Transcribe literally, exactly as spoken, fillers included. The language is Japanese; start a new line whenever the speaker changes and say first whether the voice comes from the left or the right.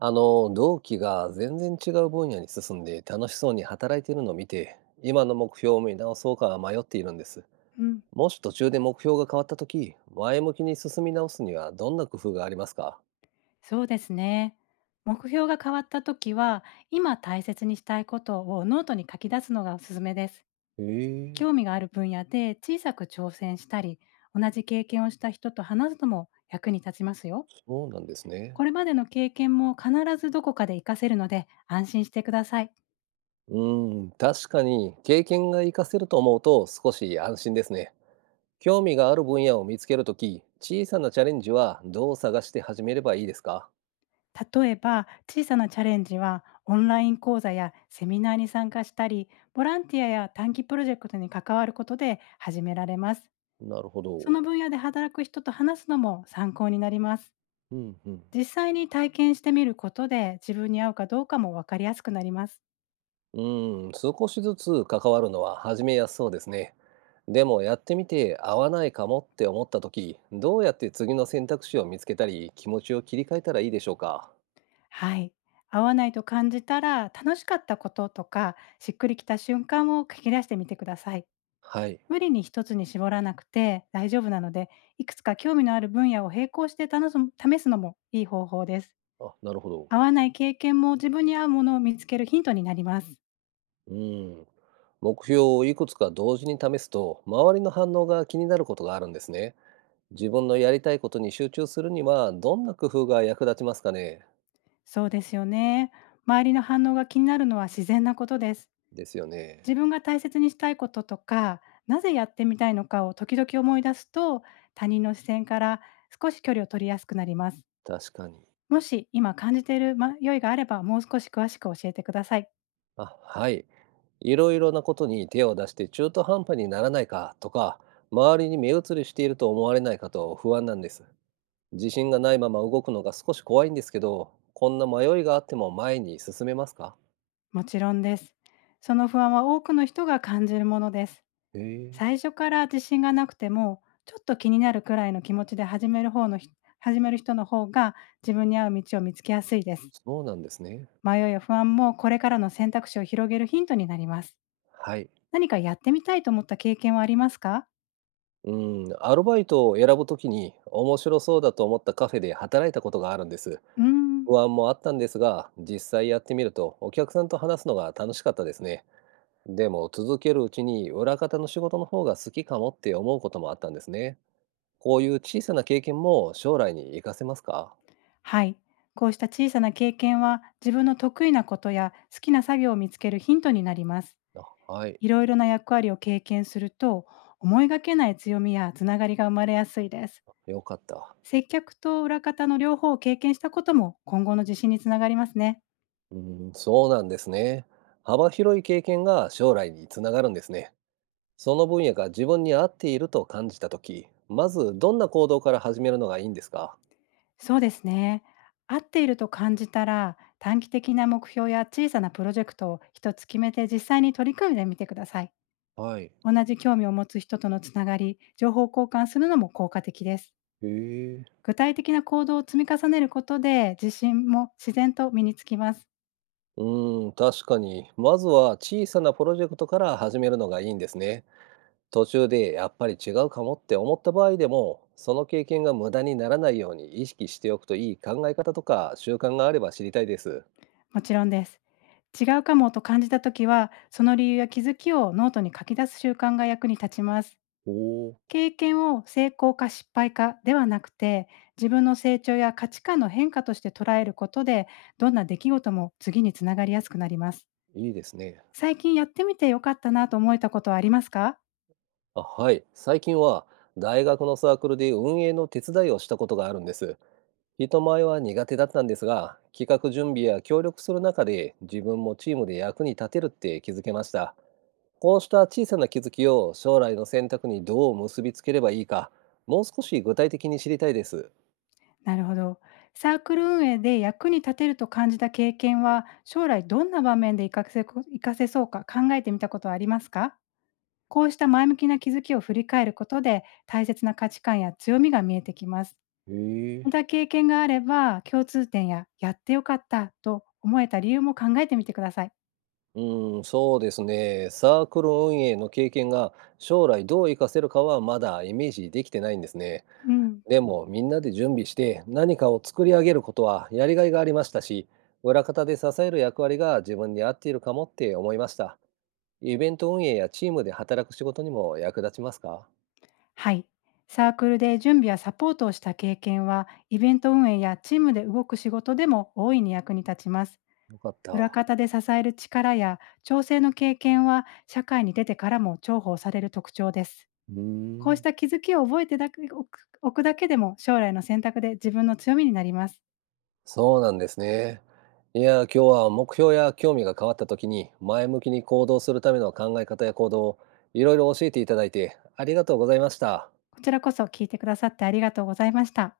right: あの、同期が全然違う分野に進んで楽しそうに働いているのを見て、今の目標を見直そうか迷っているんです。
left: うん、
right: もし途中で目標が変わった時、前向きに進み直すにはどんな工夫がありますか？
left: そうですね。目標が変わった時は、今大切にしたいことをノートに書き出すのがおすすめです。
right: へえ、
left: 興味がある分野で小さく挑戦したり、同じ経験をした人と話すのも役に立ちますよ。
right: そうなんですね。
left: これまでの経験も必ずどこかで活かせるので安心してください。
right: うん、確かに経験が活かせると思うと少し安心ですね。興味がある分野を見つける時、小さなチャレンジはどう探して始めればいいですか？
left: 例えば、小さなチャレンジはオンライン講座やセミナーに参加したり、ボランティアや短期プロジェクトに関わることで始められます。
right: なるほ
left: その
right: ど。
left: 分野で働く人と話すのも参考になります。
right: うんうん。
left: 実際に体験してみることで自分に合うかどうかも分かりやすくなります。
right: うーん、少しずつ関わるのは始めやすそうですね。でもやってみて合わないかもって思った時、どうやって次の選択肢を見つけたり、気持ちを切り替えたらいいでしょうか。
left: はい。合わないと感じたら楽しかったこととかしっくりきた瞬間を書き出してみてください。
right: はい。
left: 無理に一つに絞らなくて大丈夫なので、いくつか興味のある分野を並行して楽す試すのもいい方法です。
right: あ、なるほ
left: 合
right: ど。
left: わない経験も自分に合うものを見つけるヒントになります。
right: うーん。目標をいくつか同時に試すと、周りの反応が気になることがあるんですね。自分のやりたいことに集中するには、どんな工夫が役立ちますかね。
left: そうですよね。周りの反応が気になるのは自然なことです。
right: ですよね。
left: 自分が大切にしたいこととか、なぜやってみたいのかを時々思い出すと、他人の視線から少し距離を取りやすくなります。
right: 確かに。
left: もし今感じている迷いがあれば、もう少し詳しく教えてください。
right: あ、はい。いろいろなことに手を出して中途半端にならないかとか、周りに目移りしていると思われないかと不安なんです。自信がないまま動くのが少し怖いんですけど、こんな迷いがあっても前に進めますか？
left: もちろんです。その不安は多くの人が感じるものです。
right: へえ、
left: 最初から自信がなくても、ちょっと気になるくらいの気持ちで始める方の人始める人の方が自分に合う道を見つけやすいです。
right: そうなんですね。
left: 迷いや不安もこれからの選択肢を広げるヒントになります。
right: はい。
left: 何かやってみたいと思った経験はありますか？
right: うん、アルバイトを選ぶときに面白そうだと思ったカフェで働いたことがあるんです。
left: うーん、
right: 不安もあったんですが、実際やってみるとお客さんと話すのが楽しかったですね。でも続けるうちに裏方の仕事の方が好きかもって思うこともあったんですね。こういう小さな経験も将来に活かせますか？
left: はい。こうした小さな経験は、自分の得意なことや好きな作業を見つけるヒントになります。
right: あ、はい、
left: いろいろな役割を経験すると、思いがけない強みやつながりが生まれやすいです。
right: よかった。
left: 接客と裏方の両方を経験したことも、今後の自信につながりますね。
right: うん、そうなんですね。幅広い経験が将来につながるんですね。その分野が自分に合っていると感じた時、まずどんな行動から始めるのがいいんですか？
left: そうですね。合っていると感じたら、短期的な目標や小さなプロジェクトを一つ決めて実際に取り組んでみてください。
right: はい。
left: 同じ興味を持つ人とのつながり、情報交換するのも効果的です。
right: へえ。
left: 具体的な行動を積み重ねることで、自信も自然と身につきます。
right: うん、確かに。まずは小さなプロジェクトから始めるのがいいんですね。途中でやっぱり違うかもって思った場合でも、その経験が無駄にならないように意識しておくといい考え方とか習慣があれば知りたいです。
left: もちろんです。違うかもと感じたときは、その理由や気づきをノートに書き出す習慣が役に立ちます。
right: おお、
left: 経験を成功か失敗かではなくて、自分の成長や価値観の変化として捉えることで、どんな出来事も次につながりやすくなります。
right: いいですね。
left: 最近やってみてよかったなと思えたことはありますか？
right: あ、はい。最近は大学のサークルで運営の手伝いをしたことがあるんです。人前は苦手だったんですが、企画準備や協力する中で自分もチームで役に立てるって気づけました。こうした小さな気づきを将来の選択にどう結びつければいいか、もう少し具体的に知りたいです。
left: なるほど。サークル運営で役に立てると感じた経験は、将来どんな場面で活かせこ活かせそうか考えてみたことはありますか？こうした前向きな気づきを振り返ることで、大切な価値観や強みが見えてきます。
right: へえ。
left: また経験があれば、共通点ややってよかったと思えた理由も考えてみてください。
right: うん、そうですね。サークル運営の経験が将来どう活かせるかはまだイメージできてないんですね。
left: うん。
right: でもみんなで準備して何かを作り上げることはやりがいがありましたし、裏方で支える役割が自分に合っているかもって思いました。イベント運営やチームで働く仕事にも役立ちますか？
left: はい。サークルで準備やサポートをした経験は、イベント運営やチームで動く仕事でも大いに役に立ちます。
right: よかっ
left: 裏
right: た。
left: 方で支える力や調整の経験は社会に出てからも重宝される特徴です。
right: うー
left: こうし
right: ん、
left: た気づきを覚えてだけおくおくだけでも将来の選択で自分の強みになります。
right: そうなんですね。いや、今日は目標や興味が変わった時に前向きに行動するための考え方や行動をいろいろ教えていただいてありがとうございました。
left: こちらこそ聞いてくださってありがとうございました。